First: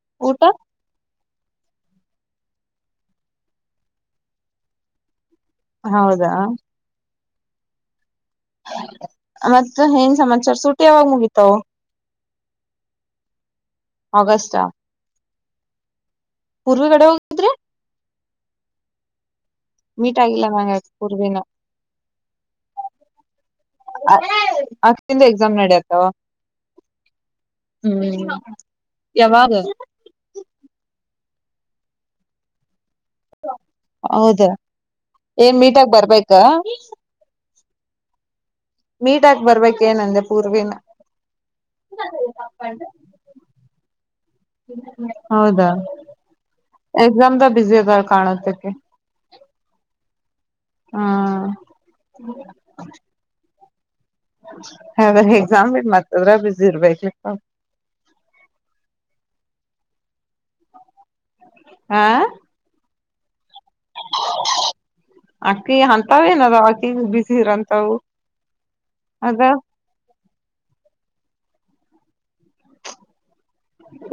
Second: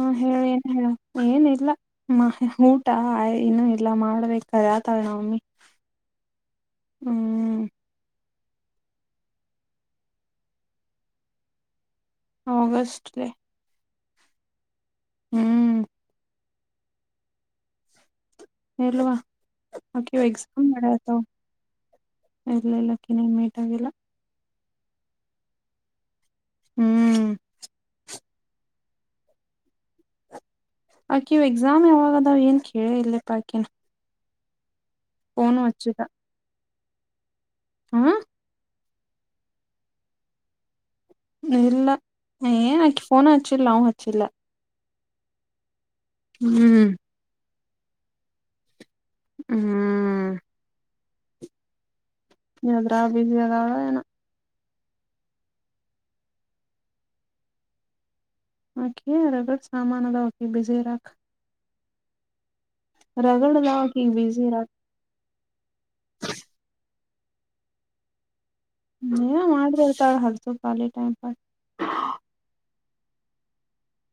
ಹಾ ಹೇಳು ಊಟ ಏನ್ ಹೇಳ್ ಏನಿಲ್ಲ ಮ ಊಟ ಇನ್ನು ಇಲ್ಲ ಮಾಡ್ಬೇಕು ಆತಾವ ನ ಮಮ್ಮಿ ಹೌದಾ ಹ್ಮ ಮತ್ತೆ ಹಏನ್ ಸಮಾಚಾರ ಸೂಟಿ ಯಾವಾಗ ಮುಗಿತು. ಆಗಸ್ಟ್ ಗೆ ಆಗಸ್ಟ್ ಹ್ಮ್ ಪೂರ್ವ ಕಡೆ ಹೋಗಿದ್ರಿ ಇಲ್ವಾ ಮೀಟ್ ಆಕೆಗೆ ಆಗಿಲ್ಲ ಎಕ್ಸಾಮ್ ನಂಗ ನಡತ್ತವ್ ಪೂರ್ವಿನ ಇಲ್ಲ ಇಲ್ಲ ಆಕೆನ ಮೀಟ್ ಆಗಿಲ್ಲ. ಅ ದಿಂದ ಎಕ್ಸಾಮ್ ನಡೆಯತವ್ ಹ್ಮ್ ಹ್ಮ್ ಯಾವಾಗ ಆಕೆವು ಎಕ್ಸಾಮ್ ಯಾವಾಗದಾವ್ ಏನ್ ಕೇಳಿ ಇಲ್ಲಪ್ಪಾ ಆಕೆನ ಹೌದಾ ಏನ್ ಮೀಟಾಗ ಹಚ್ಚಿದ ಬರ್ಬೇಕ ಹಾ ಮೀಟ್ ಹಾಕ್ ಬರ್ಬೇಕ್ ಏನಂದೆ ಪೂರ್ವಿನ ಇಲ್ಲ ಏನ್ ಆಕಿ ಫೋನ್ ಹಚ್ಚಿಲ್ಲ ನಾವು ಹಚ್ಚಿಲ್ಲ ಹೌದಾ ಹ್ಮ್ ಎಕ್ಸಾಮದಾಗ ಬಿಜಿ ಅದಾಳ ಕಾಣತಕ್ಕಿ ಹ್ಮ್ ಹಾ ಎದ್ರಾಗ ಬಿಜಿ ಅದಾಳ ಏನು ಹದ್ರೆ ಎಕ್ಸಾಮ್ ಇ ಮತ್ತ ಎದ್ರಗ ಬಿಸಿ ಇರ್ಬೇಕಪ್ಪ ಓಕೆ ಅ ಸಾಮಾನದ ಓಕೆ ಬಿಸಿರಾಕ್ ಆ ರಗಡ್ ಅದಾವ್ ಆಕೆಗೆ ಬಿಜಿ ಇರಾಕ್ ಅಕ್ಕಿಗ ಹಂತಾವ ಏನ ಅದವ ಆಕಿ ಬಿಸಿ ಇರಂತವು ನೀ ಅದ ಮಾಡ್ರಿರ್ತಾಳ [unintelligible] ಟೈಮ್ ಪಾಸ್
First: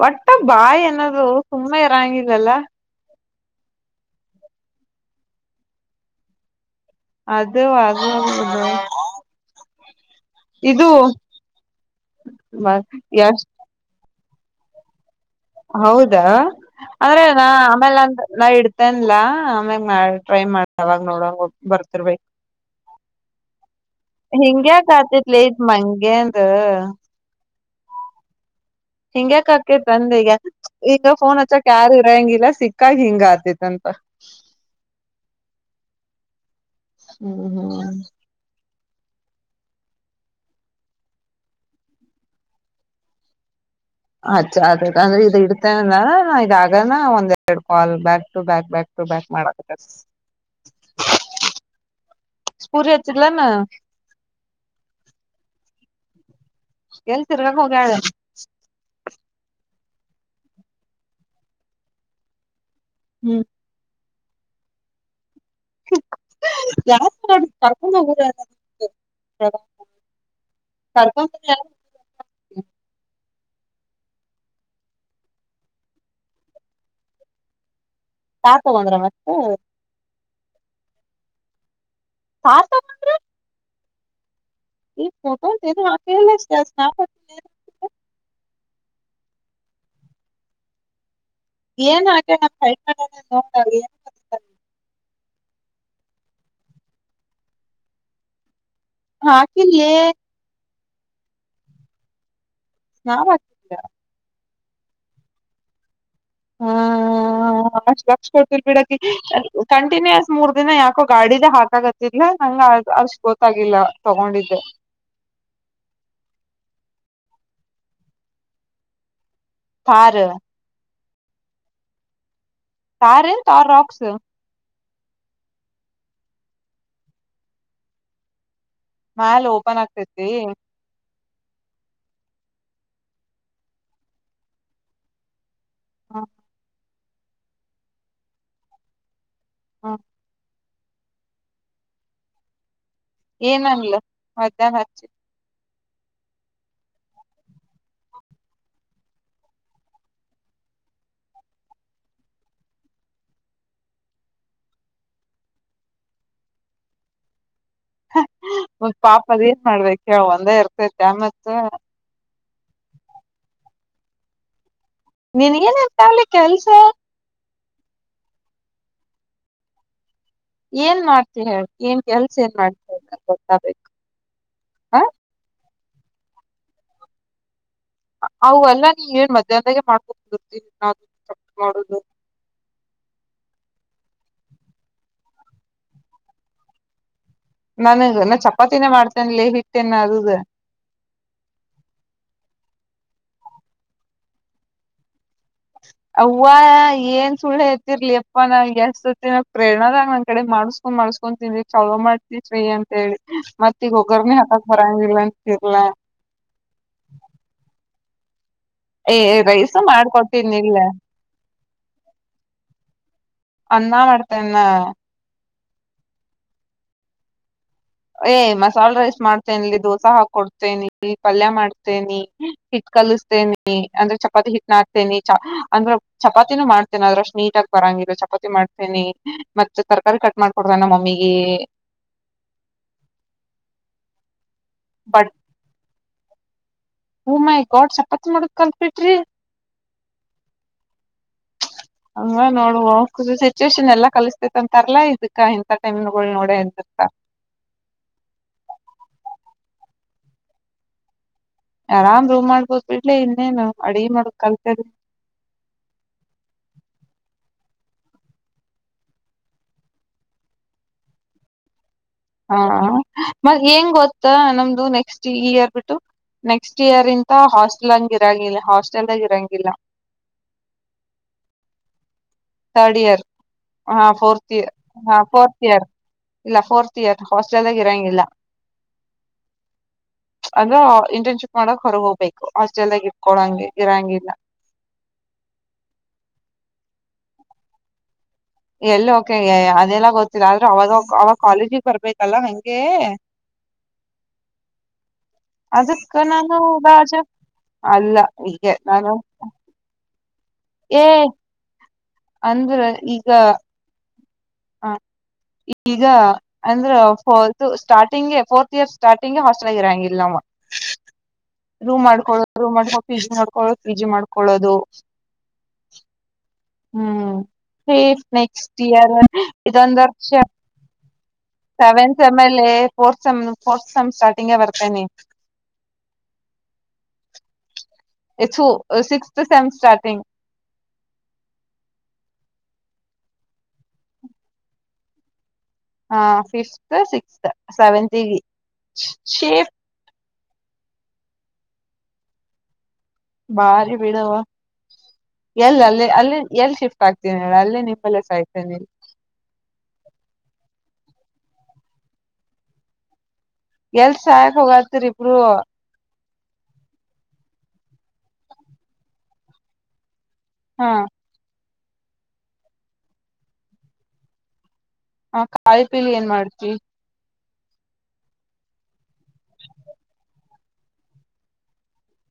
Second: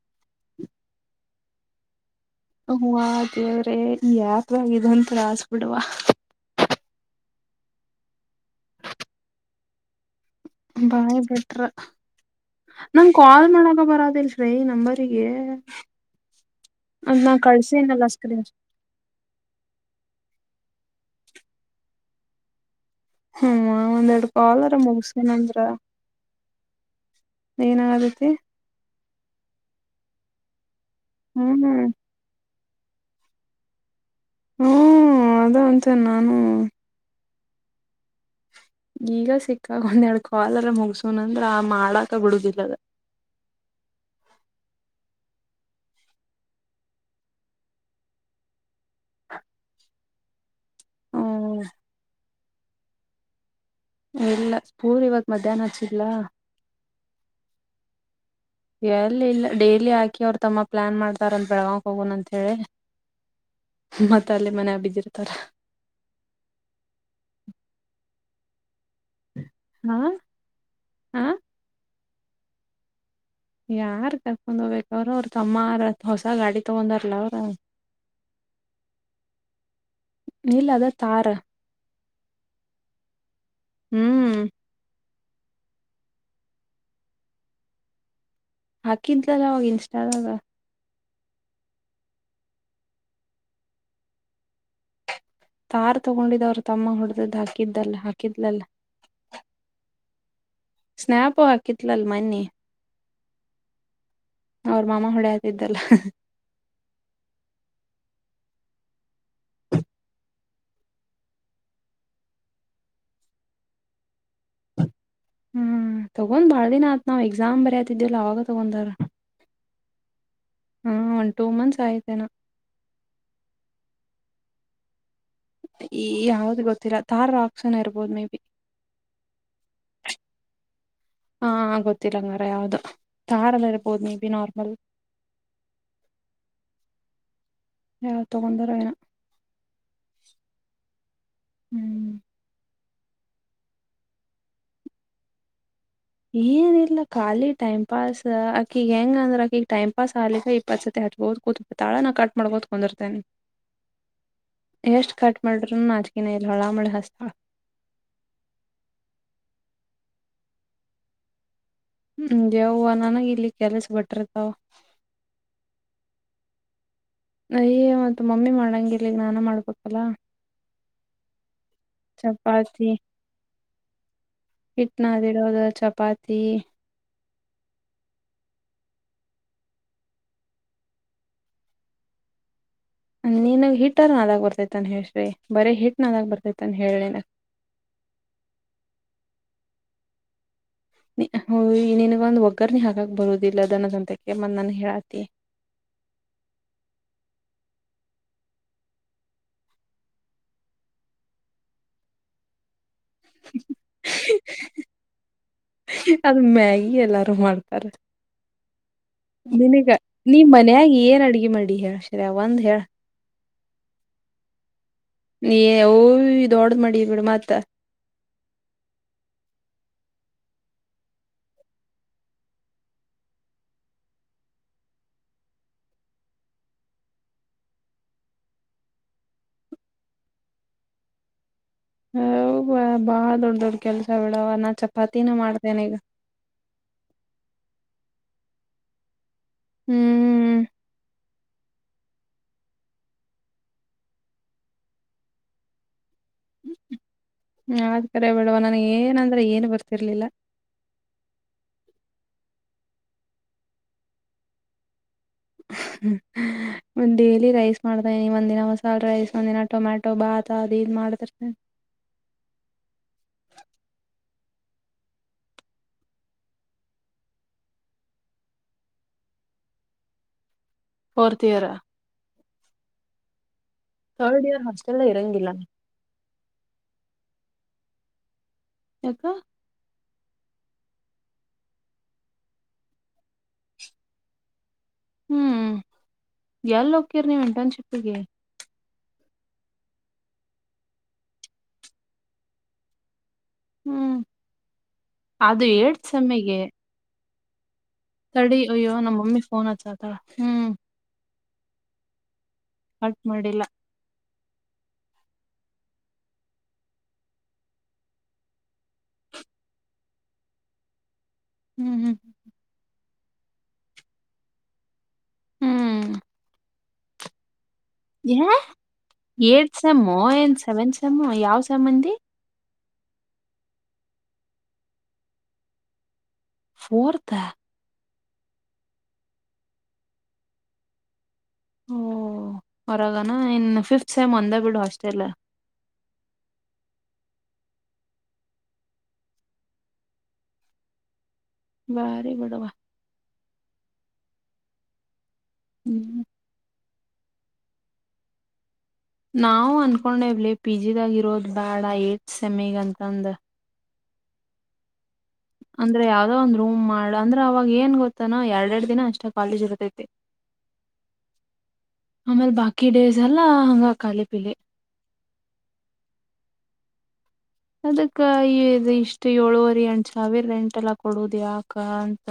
ಒಟ್ಟ ಬಾಯಿ ಅನ್ನೋದು ಸುಮ್ಮನೆ ಇರಂಗಿಲ್ಲಲ್ಲ ಅವ್ವ ದೇವರೇ ಯಾಕ ಇದೊಂದು ತ್ರಾಸ್ ಬಿಡುವ ಅದು ಅದು ಒಂದ [unintelligible] ಬಾಯ್ ಬಿಟ್ರ ನಂಗ ಎಷ್ಟ ಕಾಲ್ ಮಾಡಕ ಬರತೀಲ್ಲ ರೈ ನಂಬರಿಗೆ ಹೌದಾ ಅದ್ ಅಂದ್ರೆ ನಾ ಕಳ್ಸೇನಲ್ಲ ಆಮೇಲೆಂದ ಸ್ಕ್ರೀನ್ ನಾ ಇಡ್ ಮನ್ಲಾ ಆಮ್ಯಾಗ ಮಾಡ ಟ್ರೈ ಮಾಡ ಅವಾಗ ನೋಡ ಬರ್ತಿರ್ ಬೆಕ ಹ್ಮ ಒಂದೆರಡ್ ಕಾಲರ ಹಿಂಗ್ಯಾ ಕಾತೆ ಲೇ ಮುಗಸೇನಂದ್ರ. ಇದ ಮಗೆೆಂದ ಎನನಾಗಾದಕ್ಕಿ ಹಿಂಗ್ಯಾಕಕೇತಿ ಅಂದೆ ಈಗ ಈಗ ಫೋನ್ ಹ್ಮ್ ಹಚ್ಚಕ್ ಯಾರು ಇರ ಹಂಗಿಲ್ಲ ಸಿಕ್ ಕಾಗಿ ಹಿಂಗ ಆತೇತ ಅಂತ ಹ್ಮ್ ಅದ ಅಂತಿನ ನಾನು ಹ್ಮ್ ಹ್ಮ್ ಈಗ ಸಿಕ್ಕಾಗ ಒಂದೆರಡು ಕಾಲ್ ಮುಗಸುನ ಅಂದ್ರ ಆ ಮಾಡಾಕ ಬಿಡುದಿಲ್ಲದ ಅಚ್ಚಾ ಅದೇ ಅಂದ್ರೆ ಇದು ಇಡ್ತೇ ಅಂದ ನ ಇದ ಆಗನ ಒಂದೆರಡ್ call back to back back back ಮಾಡ ಹ್ಮ ಸ್ಪೂರಿ ಹಚ್ಚಲಾನ ಎಲ್ಲ ಸ್ಕೂರ್ ಇವತ್ ಮಧ್ಯಾಹ್ನ ಹಚ್ಚಿದಲ್ಲಾ ಎಲ್ಲಿ ತಿರ್ಗಾಕ ಹೋಗಿಯಾಳ ಎಲ್ಲಿಲ್ಲ ಡೇಲಿ ಹಾಕಿ ಅವ್ರು ತಮ್ಮ ಪ್ಲಾನ್ ಮಾಡ್ತಾರ ಅಂತ ಬೆಳಗಾವಕ್ ಹೋಗೋಣ ಅಂತ ಹೇಳಿ ಹ್ಮ್ ಮತ್ತ ಅಲ್ಲೇ ಮನ ಬಿದ್ದಿರ್ತಾರ ಯಾರ [unintelligible] ಹ್ಮ ಕರ್ಕೊಂಡ ಯ [unintelligible] ಯಾರ್ ಕರ್ಕೊಂಡ್ ಹೋಗ್ಬೇಕ ಅವ್ರ ಅವ್ರ ತಮ್ಮ ಹೊಸ ಗಾಡಿ ತಗೊಂಡಾರಲ ಅವ್ರ ಪಾಪಗಂ [unintelligible] ನೀಲ್ಲ ಅದ ತಾರ ಪಾಪ ಹ್ಮ್ ಈ ಫೋಟೋಸ್ ಏನೂ ಹಾಕೆ ಇಲ್ಲ [unintelligible] ಹಾಕಿದ್ಲಲ್ಲ ಅವಾಗ ಇನ್ಸ್ಟಾದಾಗ. ಏನೂ ಹಾಕಿಲ್ ನೋಡ್ [unintelligible] ತಾರ್ ತಗೊಂಡಿದವರ್ ತಮ್ಮ ಹೊಡದದ್ ಹಾಕಿದ್ದಲ್ಲ ಹಾಕಿದ್ಲಲ್ಲಾ. ಹು ಹಾಕಿಲ್ಲಯೇ. ಸ್ನ್ಯಾಪು ಹಾಕಿತ್ಲಲ್ ಮನ್ನಿ. ನಾವ ಅವ್ರ್ ಮಾಮ ಹೊಳೆ ಆತಿದ್ದಲ್ಲ. ಹಾ ಅಷ್ಟ್ ಲಕ್ಷ ಕೊಡ್ತಿಲ್ ಬಿಡಕಿ, ಕಂಟಿನ್ಯೂಸ್ ಮೂರ್ ದಿನ ಯಾಕೋ ಗಾಡಿದ ಹಾಕಾಗತ್ತ. ಇಲ್ಲ ನಂಗ ಅಷ್ಟ್ ಗೊತ್ತಾಗಿಲ್ಲ ತಗೊಂಡಿದ್ದೆ. ಹ್ಮ್ ತಗೊಂದ್ ಬಾಳ ದಿನ ಆತ್ ನಾವ್ ಎಕ್ಸಾಮ್ ಬರೆತಿದ್ಯವಲ್ಲ ಅವಾಗ ತಗೊಂದಾರ. ತಾರ್. ಹಾ ಒನ್ ಟೂ ಮಂತ್ಸ್ ಆಯ್ತೇನೊ. ತಾರ ತಾರಾಕ್ಸ್. ಈ ಯಾವ್ದ್ ಗೊತ್ತಿಲ್ಲ ತಾರ್ ರಾಕ್ಸನ ಇರ್ಬೋದು ಮೇ ಬಿ. ಮಾಲ್ ಓಪನ್ ಆಗ್ತೈತೀ? ಹಾ ಗೊತ್ತಿಲ್ಲಂಗಾರ ಯಾವ್ದು. ತಾರ್ ಎಲ್ಲ ಇರ್ಬೋದು ಮೇ ಬಿ ನಾರ್ಮಲ್. ಹಾ. ಯಾರ್ ತೊಗಂದಾರ ಏನಾ? ಹಾ. ಹ್ಮ್. ಏನಂದ್ಲು? ಮಧ್ಯಾಹ್ನ ಹಚ್ಚು. ಏನಿಲ್ಲ ಖಾಲಿ ಟೈಮ್ ಪಾಸಾ, ಅಕಿಗ ಹೆಂಗ ಅಂದ್ರ ಆಕಿಗಿ ಟೈಮ್ ಪಾಸ್ ಆಗ್ಲಿಕ ಇಪ್ಪತ್ ಸತಿ ಹಚ್ಕೊತಾ ಕೂತು. ತಾಳೆನ ಕಟ್ ಮಾಡ್ಕೋತ ಕುಂದುರ್ತೇನಿ. ಎಷ್ಟ್ ಕಟ್ ಮಾಡ್ರಿನು ನಾಚಿಕೆನ ಇಲ್ಲ. ಹೊಳ್ಳ ಮಳ್ಳಿ ಹಸ್ತಾಳ. ಹ್ಮ ಪಾಪ ಅದ ಏನ್ ಮಾಡ್ಬೇಕ್ ಹೇಳು ಒಂದ ಇರ್ತೈತ್ಯಾ ಮತ್ತ. ಹ್ಮ್ ದೆವ್ವ ನನಗ ಇಲ್ಲಿ ಕೆಲ್ಸ ಬಿಟ್ರತಾವ. ನೀನಗೇನ್ ಏನ್ತಾವಲ್ಲ ಕೆಲ್ಸ? ಅಯ್ಯೋ ಅದ್ ಮಮ್ಮಿ ಮಾಡಂಗಿಲ್ಲಿ ಈಗ್ಶ ನಾನೆ ಮಾಡ್ಬೇಕಲ್ಲಾ. ಏನ್ ಮಾಡ್ತಿ ಹೇಳ್ ಏನ್ ಕೆಲ್ಸ ಏನ್ ಚಪಾತಿ ಮಾಡ್ತ ಗೊತ್ತಾಗ್ಬೇಕು. ಹಿಟ್ ನದಿಡೋದು ಚಪಾತಿ ಅವೆಲ್ಲ ನೀ ಏನ್ ಮಧ್ಯಾಹ್ನಾಗೆ ಮಾಡ್ಕೋ [unintelligible] ಮಾಡುದು. ನೀನ್ಗ್ ಹಿಟ್ಟ್ ನಾದಕ್ ಬರ್ತೈತೇನ್ ಹೇಳ್ರೀ ಬರೇ ಹಿಟ್ ನಾದಾಕಾ ಬರ್ತೈತೇನ್ ಹೇಳಿಲ್ಲ. ನನ್ಗ ನ ಚಪಾತಿನೇ ಮಾಡ್ತೇನೆ ಲೇ ಹಿಟ್ಟೇನ್ ನಾದದು. ನಿನಗ ಒಂದು ಒಗ್ಗರ್ಣಿ ಹಾಕಕ್ ಬರುದಿಲ್ಲದನ್ನ ಸಂತಕ್ಕೆ ಮ ನನಗ್ ಹೇಳಾತಿ. ಅವ್ವ ಏನ್ ಸುಳ್ಳೆತಿರ್ಲಿ ಅಪ್ಪಾ ನಾ ಎಸ್ಸತಿ ನಾ ಪ್ರೇರಣದಾಗ ನನ್ ಕಡೆ ಮಾಡಿಸ್ ಮಾಡ್ಸ್ಕೊಂಡ್ ತಿಂದ್ವಿ ಚಲೋ ಮಾಡ್ತಿ ಶ್ರೇಯ ಅಂತೇಳಿ. ಮತ್ತೆ ಈಗ ಒಗ್ಗರ್ಣೆ ಹಾಕಕ್ ಬರಂಗಿಲ್ಲ ಅಂತೀರ್ಲಾ. ಅದು ಮ್ಯಾಗಿ ಎಲ್ಲಾರು ಮಾಡ್ತಾರ. ಏ ರೈಸ ನಿನಗ ನೀ ಮಾಡ್ಕೊಡ್ತೀನಿ ಇಲ್ಲ ಮನ್ಯಾಗ್ ಏನ್ ಅಡಿಗಿ ಮಾಡಿ ಹೇಳ್ ಶ್ರೇಯ ಒಂದ್ ಹೇಳ? ಅನ್ನ ಮಾಡ್ತೇನ ನಾ. ಏ ಅವ್ವೀ ದೊಡ್ದ್ ಮಾಡಿಯ ಬಿಡ ಮತ್ತ. ಏ ಮಸಾಲ್ ರೈಸ್ ಮಾಡ್ತೇನಿ, ಇಲ್ಲಿ ದೋಸಾ ಹಾಕೊಡ್ತೀನಿ, ಪಲ್ಯ ಮಾಡ್ತೇನಿ, ಹಿಟ್ ಕಲಿಸ್ತೇನಿ. ನಿ ಅಂದ್ರೆ ಚಪಾತಿ ಹಿಟ್ ನದ್ತಿನಿ ಚ, ಅಂದ್ರ. ಚಪಾತಿನೂ ಮಾಡ್ತೇನೆ ಅದ್ರೆ ಅಷ್ಟು ನೀಟಾಗಿ ಬರಂಗಿಲ್ಲ ಚಪಾತಿ ಮಾಡ್ತೇನಿ. ಮತ್ತ ತರಕಾರಿ ಕಟ್ ಮಾಡ್ಕೊಡ್ತ ನ ಮಮ್ಮಿಗೆ ಹಬ ಬಾಳ ದೊಡ್ಡ ದೊಡ್ಡ ಕೆಲ್ಸ ಬಿಡವಾ ನಾ ಚಪಾತಿನೇ ಮಾಡ್ತೇನೆ ಈಗ ಓ ಮೈ ಗಾಡ್ ಚಪಾತಿ ಮಾಡುದ್ ಕಲ್ತ್ಪಿಟ್ರಿ ಹ್ಮ್ ಹಂಗ ನೋಡು ಸಿಚುವೇಶನ್ ಎಲ್ಲಾ ಕಲ್ಸ್ತೇತ್ ಅಂತರ್ಲಾ ಇದಕ್ಕ ಇಂತ ಟೈಮ್ ನೋಡ ಎತ್ತ ಹ್ಮ ಆದ್ ಕರೆ ಬಿಡವಾ ನನ್ಗ್ ಏನಂದ್ರೆ ಏನು ಬರ್ತಿರ್ಲಿಲ್ಲ ಆರಾಮ್ ರೂಮ್ ಮಾಡ್ಬೋದು ಬಿಡ್ಲೆ ಇನ್ನೇನು ಅಡ್ಗಿ ಮಾಡಕ್ ಕಲ್ತರಿ ಡೈಲಿ ರೈಸ್ ಮಾಡ್ತ ಇದಿನಿ ಒಂದಿನ ಮಸಾಲೆ ರೈಸ್ ಒಂದಿನ ಟೊಮ್ಯಾಟ ಬಾತ ಅದ್ ಇದು ಮಾಡ್ತಿರ್ತಿನಿ ಹಾ ಮತ್ ಹೆಂಗ್ ಗೊತ್ತ ನಮ್ದು ನೆಕ್ಸ್ಟ್ ಈ ಇಯಿರ್ ಬಿಿಟ್ಟು ನೆಕ್ಸ್ಟ್ ಇಯರ್ ಇಂತ ಹಾಸ್ಟೆಲ್ ಹಂಗ ಇರಂಗಿಲ್ಲ ಹಾಸ್ಟೆಲ್ದಾಗ ಇರಂಗಿಲ್ಲ ಫೋರ್ತಿ ಇಯರ್ ಥರ್ಡ್ ಇಯರ್ ಹಾ ಫೋರ್ ಥರ್ಡ್ ಇಯರ್ ಇರ್ ಹಾಸ್ಟೆಲ್ ಹಾ ಇರಂಗಿಲ್ಲ ಫೋರ್ತ್ ಇಯರ್ ಇಲ್ಲ ಫೋರ್ತ್ ಇಯರ್ ಹಾಸ್ಟೆಲ್ದಾಗ ಇರಂಗಿಲ್ಲ ಯಾಕ ಅಂದ್ರ ಇಂಟರ್ನ್ಶಿಪ್ ಮಾಡಕ್ ಹೊರಗೆ ಹೋಗ್ಬೇಕು ಹಾಸ್ಟೆಲ್ ನಾಗ್ ಇಟ್ಕೊಳಂಗೆ ಇರಂಗಿಲ್ಲ ಹ್ಮ್ ಎಲ್ಲಿ ಹೊಕ್ಕಿರ್ ನೀವ್ ಇಂಟರ್ನ್ಯಾಶಿಪ್ ಗೆ ಎಲ್ಲಿ ಕೆ ಅದೆಲ್ಲ ಗೊತ್ತಿಲ್ಲ ಆದ್ರೆ ಅವಾಗ ಅವಾಗ ಕಾಲೇಜಿಗೆ ಬರ್ಬೇಕಲ್ಲ ಹಂಗೆ ಹ್ಮ್ ಅದು ಎಟಿತ್ ಸೇಮ್ ಗೆ ರಾಜ ತಡಿ ಅಯ್ಯೋ ನಮ್ಮ ಮಮ್ಮಿ ಫೋನ್ ಹಚ್ಚಾತರ ಹ್ಮ್ ಏ ಅಂದ್ರೆ ಕಟ್ ಮಾಡಿಲ್ಲ ಹಾ ಈಗ ಅಂದ್ರದು ಸ್ಟಾರ್ಟಿಂಗ್ಗೆ ಫೋರ್ತ್ ಇಯರ್ ಸ್ಟಾರ್ಟಿಂಗ್ಗೆ ಹಾಸ್ಟೆಲ್ ಆಗಿರಾಂಗಿಲ್ಲ ನಾವು [inaudible] ರೂಮ್ ಮಾಡ್ಕೊಳ್ಳೋರು ರೂಮ್ಕ ಮಾಡ್ಕೊಳದು ಪಿ. ಜಿ ಮಾಡ್ಕೊಳ್ಳೋರು ಪಿ. ಜಿ. ಮಾಡಕೊಳ್ಳೋದು ಹ್ಮ್ ಹ್ಮ್ ಸೇಫ ಯಾ ನೆಕ್ಸ್ಟ್ ಇಯರ್ ಇದೊಂದು ವರ್ಷ ಮ್ಮ ಯಾವ ಸೆಮ್ ಅಂದಿ ಸೆವೆಂತ್ ಸೇಮ್ ಎಲ್ಲೆ ಫೋರ್ತ್ ಸೇಮ್ ಫೋರ್ತ್ ಸೆಮ್ ಸ್ಟಾರ್ಟಿಂಗ್ಗೆ ಬರ್ತೇನಿ ಫೋರ್ತ್ ಏ ತು ಸಿಕ್ಸ್ತ್ ಸೇಮ್ ಸ್ಟಾರ್ಟಿಂಗ್ ಓ ಹೊರಗನಾ ಇನ್ ಫಿಫ್ತ್ ಸೇಮ್ ಒಂದ ಬಿಡು ಹಾಸ್ಟೆಲ್ ಹ ಫಿಫತ್ ಸಿಕ್ಸ್ತ್ ಸೆವೆಂತಿಗಿ ಶಿಫ್ಟ್ ಬಾರಿ ಬಿಡವಾ ಬಾರಿ ಬಿಡವಾ ಎಲ್ ಅಲ್ಲಿ ಹ್ಮ್ ಅಲ್ಲಿ ಎಲ್ ಶಿಫ್ಟ್ ಆಗ್ತನ ಹೇಳ ಅಲ್ಲೆ ನಿಂಬಲ್ಲೇ ಸಾಯ್ತೇನೆ ನಾವು ಅನ್ಕೊಂಡೆವ್ಲಿ ಪಿ. ಜಿ ದಾಗ ಇರೋದ್ ಬೇಡ ಏಟ್ ಸೆಮಿಗ್ ಅಂತಂದ ಎಲ್ ಸಾಯಕ್ ಹೋಗಾತಿರಿ ಇಬ್ರು ಅಂದ್ರೆ ಯಾವುದೋ ಒಂದ್ ರೂ್ಮ್ ಅಂದ್ರ ಅವಾಗ ಏನ್ ಗೊತ್ತಾನ ಎರಡ್ ಎರಡ್ ದಿನ ಅಷ್ಟ ಕಾಲೇಜ್ ಇರ್ತೈತಿ ಹಾ ಆಮೇಲ್ ಬಾಕಿ ಡೇಸ್ ಎಲ್ಲಾ ಹಂಗ ಖಾಲಿ ಪಿಲಿ ಹಾ ಖಾಲಿ ಪೀಲಿ ಏನ್ ಮಾಡ್ತಿ ಅದಕ್ಕ ಈ ಇಷ್ಟ ಏಳುವರೆ ಎಂಟ ಸಾವಿರ ರೆಂಟ್ ಎಲ್ಲ ಕೊಡುದ ಯಾಕ ಅಂತ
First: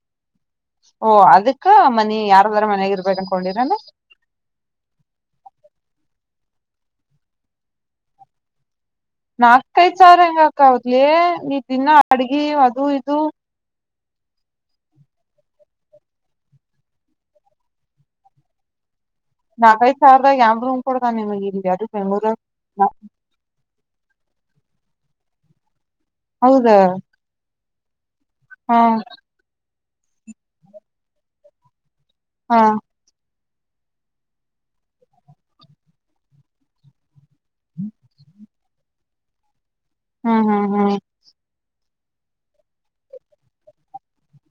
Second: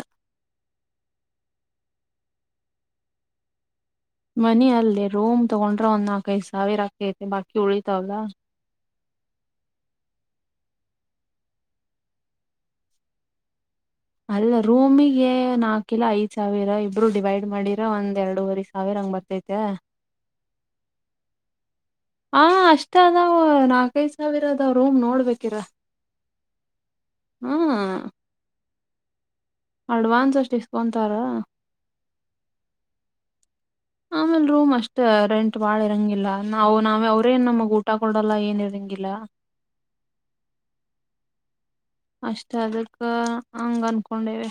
ಓ ಅದಕ್ಕ ಮನಿ ಯಾರದಾರ ಮನ್ಯಾಗ ಇರ್ಬೇಕ ಅನ್ಕೊಂಡಿರ ಏನ್. ಮನಿ ಅಲ್ಲೇ ರೂಮ್ ತಗೊಂಡ್ರೆ ಒಂದ್ ನಾಲ್ಕೈದು ಸಾವಿರ ಆಗ್ತೈತೆ ಬಾಕಿ ಉಳಿತಾವಲ್ಲಾ. ನಾಕೈದ್ ಸಾವಿರ ಹೆಂಗ [unintelligible] ನೀ ದಿನ ಅಡ್ಗಿ ಅದು ಇದು. ಅಲ್ಲ ರೂಮಿಗೆ ನಾಕು ಇಲ್ಲಾ ಐದ್ ಸಾವಿರ ಇಬ್ರು ಡಿವೈಡ್ ಮಾಡಿರ ಒಂದ್ ಎರಡೂವರೆ ಸಾವಿರ ಹಂಗ್ ಬರ್ತ ನಾಲ್ಕೈದ್ ಸಾವರದಾಗ ಯ ಎಂಬ್ ರೂಮ್ ಕೊಡದ ನಿಮಗೆ ಇ ಯಾರ ಮೆಮರಿಲ್ ನಾವವು ನಾಲ್ಕೈದು ಸಾವಿರ ಅದಾವ್ ರೂಮ್ ನೋಡ ಬೇಕಿರ. ಹೌದ. ಹ್ಮ್. ಹಾ. ಅಡ್ವಾನ್ಸ್ ಅಷ್ಟು ಇಸ್ಕೊಂತಾರ. ಹಾ. ಆಮೇಲ್ ರೂಮ್ ಅಷ್ಟ ರೆಂಟ್ ಬಾಳ ಇರಂಗಿಲ್ಲ ನಾವು ನಾವ ಅವ್ರ ಅವ್ರೆನ್ ನಮ್ಗ್ ಊಟ ಕೊಡಲ್ಲ ಏನ್ ಇರಂಗಿಲ್ಲ. ಹ್ಮ್ ಹ್ಮ್ ಹ್ಮ್. ಅಷ್ಟ ಅದಕ್ಕ ಹಂಗ ಅನ್ಕೊಂಡಿವಿ.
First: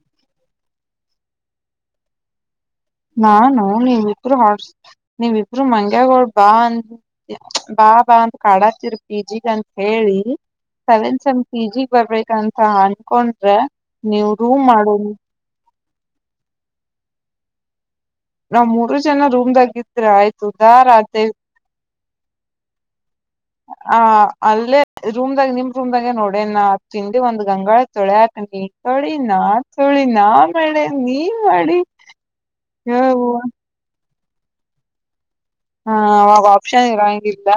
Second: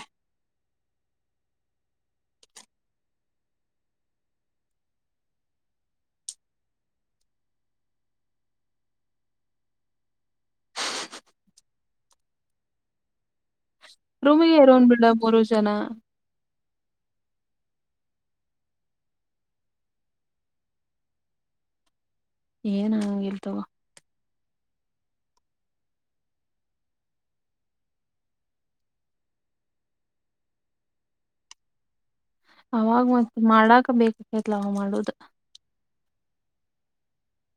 ನಾನು ನೀವ ಇಬರು ಹೊ ನೀವಿ ಇಬ್ಬರು ಮಂಗ್ಯಾಗೋಳ ಬಾ ಅಂ ಬಾ ಬಾ ಅಂತ ಕಾಡಾತಿರ್ ಪೀಜಿಗ ಅಂತ ಹೇಳಿ. ಸೆವೆಂತ್ ಸೇಮ್ ಪಿ ಜಿ ಬರ್ಬೇಕಂತ ಅನ್ಕೊಂಡ್ರೆ ನೀವು ರೂಮಿಗೆ ರೂಮ್ ಇರೋನ್ ಬಿಡ ಮಾಡೋನು. ಮೂರು ಜನ. ನಾವ್ ಮೂರು ಜನ ರೂಮ್ದಾಗ ಇದ್ರ ಆಯ್ತು ಉದಾರ ಆಗ್ತೇವಿ. ಏನ್ ಆಗಾಂಗಿಲ್ಲ ತೊಗೊ. ಆ ಅಲ್ಲೇ ರೂಮ್ದಾಗ ನಿಮ್ ರೂಮ್ದಾಗೆ ನೋಡೆನ ತಿಂಡಿ ಒಂದ್ ಗಂಗಾಳ ತೊಲ್ಯಾಕ್ ತೊಳಿ ನಾ ತೊಳಿ ನಾ ಮಾಡೆ ನೀ ಮಾಡಿ. ಹ ಅವಾಗ ಮತ್ತ್ ಮಾಡಕ ಬೇಕಕೈತ್ಲ ಅವಾಗ್ ಮಾಡದು. ಹಾ ಅವಾಗ ಆಪ್ಷನ್ ಇರಂಗಿಲ್ಲ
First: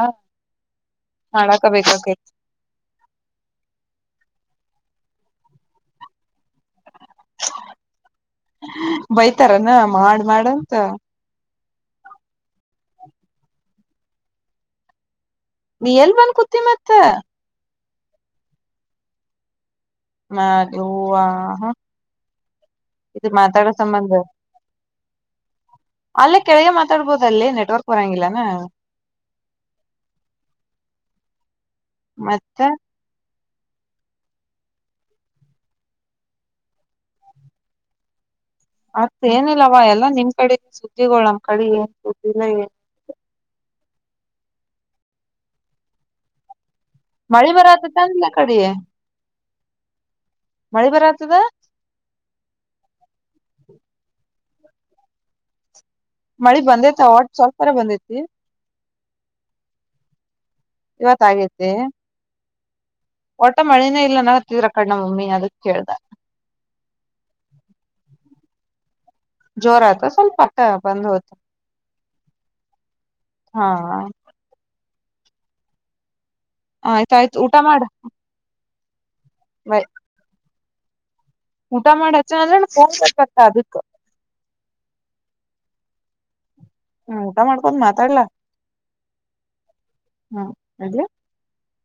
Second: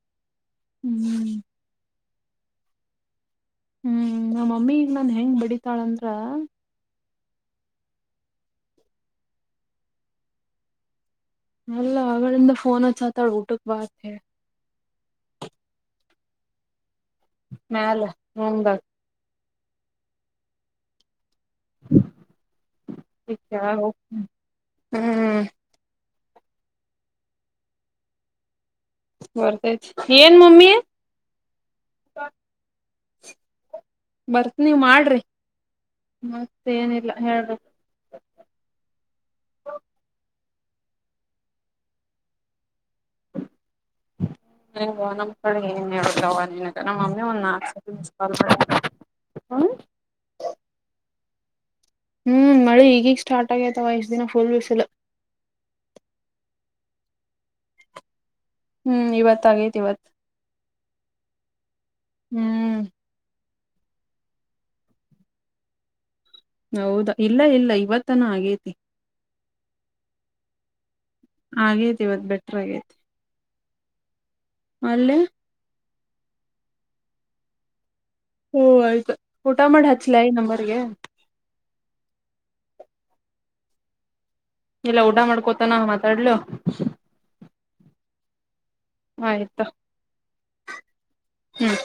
ಹ್ಮ್ ಮಾಡಕಬೇಕ ಆಗೇಕ್ಯ. ಹ್ಮ್ ನಮ್ಮ ಮಮ್ಮಿಗ್ ನನ್ ಹೆಂಗ್ ಬಡಿತಾಳಂದ್ರ. ಬೈತಾರನಾ ಮಾಡ ಮಾಡಂತ. ಅಲ್ಲ ಆಗಳಿಂದ ಫೋನ್ ಹಚಾತಾಳ ಊಟಕ್ ಬಾ ಅಂತ ಹೇಳಿ. ನಿ ಎಲ್ ಬಂದ ಕುೂತಿ ಮತ್ತ. ಮ್ಯಾಲ ರೂಮ್ದಾಗ್. ಮ್ಯಾಗ ಯವ್ವಾ ಇದ ಈಗ ಮಾತಾಡೋ ಕೆಳಗ ಹೋಗ್ ಸಂಬಂಧ. ಹ್ಮ್. ಅಲ್ಲೇ ಕೆಳಗೆ ಮಾತಾಡ್ಬೋದು ಅಲ್ಲಿ ನೆಟ್ವರ್ಕ್ ಹೊರಂಗಿಲ್ಲ ಏನ. ಬರ್ತೈತಿ ಏನ್ ಮಮ್ಮಿ. ಮತ್ತ. ಬರ್ತ್ನ ನೀವ ಮಾಡ್ರಿ ಮತ್ತೆ ಏನಿಲ್ಲ ಹೇಳ್ರಿ. ಅತ್ ಏನಿಲ್ಲವಾ ಎಲ್ಲಾ ನಿಮ್ ಕಡೆ ಸುದ್ದಿಗಳು ನಮ್ಮ್ ಕಡೆ ಏನ್ ಸುದ್ದಿ ಇಲ್ಲ ಏ [inaudible] ನಮ್ಮ್ ಕಡೆ ಏನ್ ಹೇಳುತ್ತವ ನೀನಗ್. ನಮ್ಮ್ ಮಮ್ಮಿ ಒಂದು ಮಳಿ ನಾಕ್ ಸತಿ ಬರತ್ತದ ಮಿಸ್ ಅಂದ್ಲ ಕಾಲ್ ಕಡೆ ಮಾಡ್ಯಾಳ ಹ. ಮಳಿ ಬರಾತದ. ಹ್ಮ್ ಮಳೆ ಈಗ್ ಈಗ ಸ್ಟಾರ್ಟ್ ಆಗೇತವ ಇಷ್ಟ್ ದಿನ ಫುಲ್ ಬಿಸಿಲ. ಮಳಿ ಬಂದೈತ ಒಟ್ಟ ಸ್ವಲ್ಪರ ಬಂದೈತಿ. ಹ್ಮ್ ಇವತ್ ಆಗೈತ್ ಇವತ್ ಇವತ್ತ ಆಗೈತೆ. ಹ್ಮ್ ಒಟ್ಟ ಮಳಿನೇ ಇಲ್ಲ ಅನ್ನಾಕತ್ತಿದ್ರ ಆಕಡೆ ನಮ್ಮ್ ಮಮ್ಮಿ ಅದಕ್ ಕೇಳ್ದ. ಹೌದ ಇಲ್ಲ ಇಲ್ಲ ಇವತ್ತನ ಆಗೇತಿ. ಜೋರ ಆಯ್ತಾ ಸ್ವಲ್ಪ ಅಟ್ ಬಂದ್ ಹೋ್ತ ಆಗೇತಿ ಇವತ್ ಬೆಟರ್ ಆಗೇೈತಿ ಹಾ ಅಲ್ಲೆ ಆಯ್ತ ಆಯ್ತು ಊಟಾ ಮಾಡ ಹಓ ಆಯ್ತು ಊಟ ಬಾಯ್ ಮಾಡಿ ಹಚ್ಲ ಈ ನಂಬರ್ಗೆ ಊಟ ಮಾಡ ಹಚ್ಚನ ಅಂದ್ರೆ [unintelligible] ಅದಕ್ ಇಲ್ಲ ಊಟಾ ಮಾಡ್ಕೋತಾನ ಮಾತಾಡ್ಲು ಹ್ಮ ಊಟ ಮಾಡ್ಕೊಂತ್ ಮಾತಾಡ್ಲಾ ಆಯ್ತು ಹ್ಮ್ ಹ್ಮ್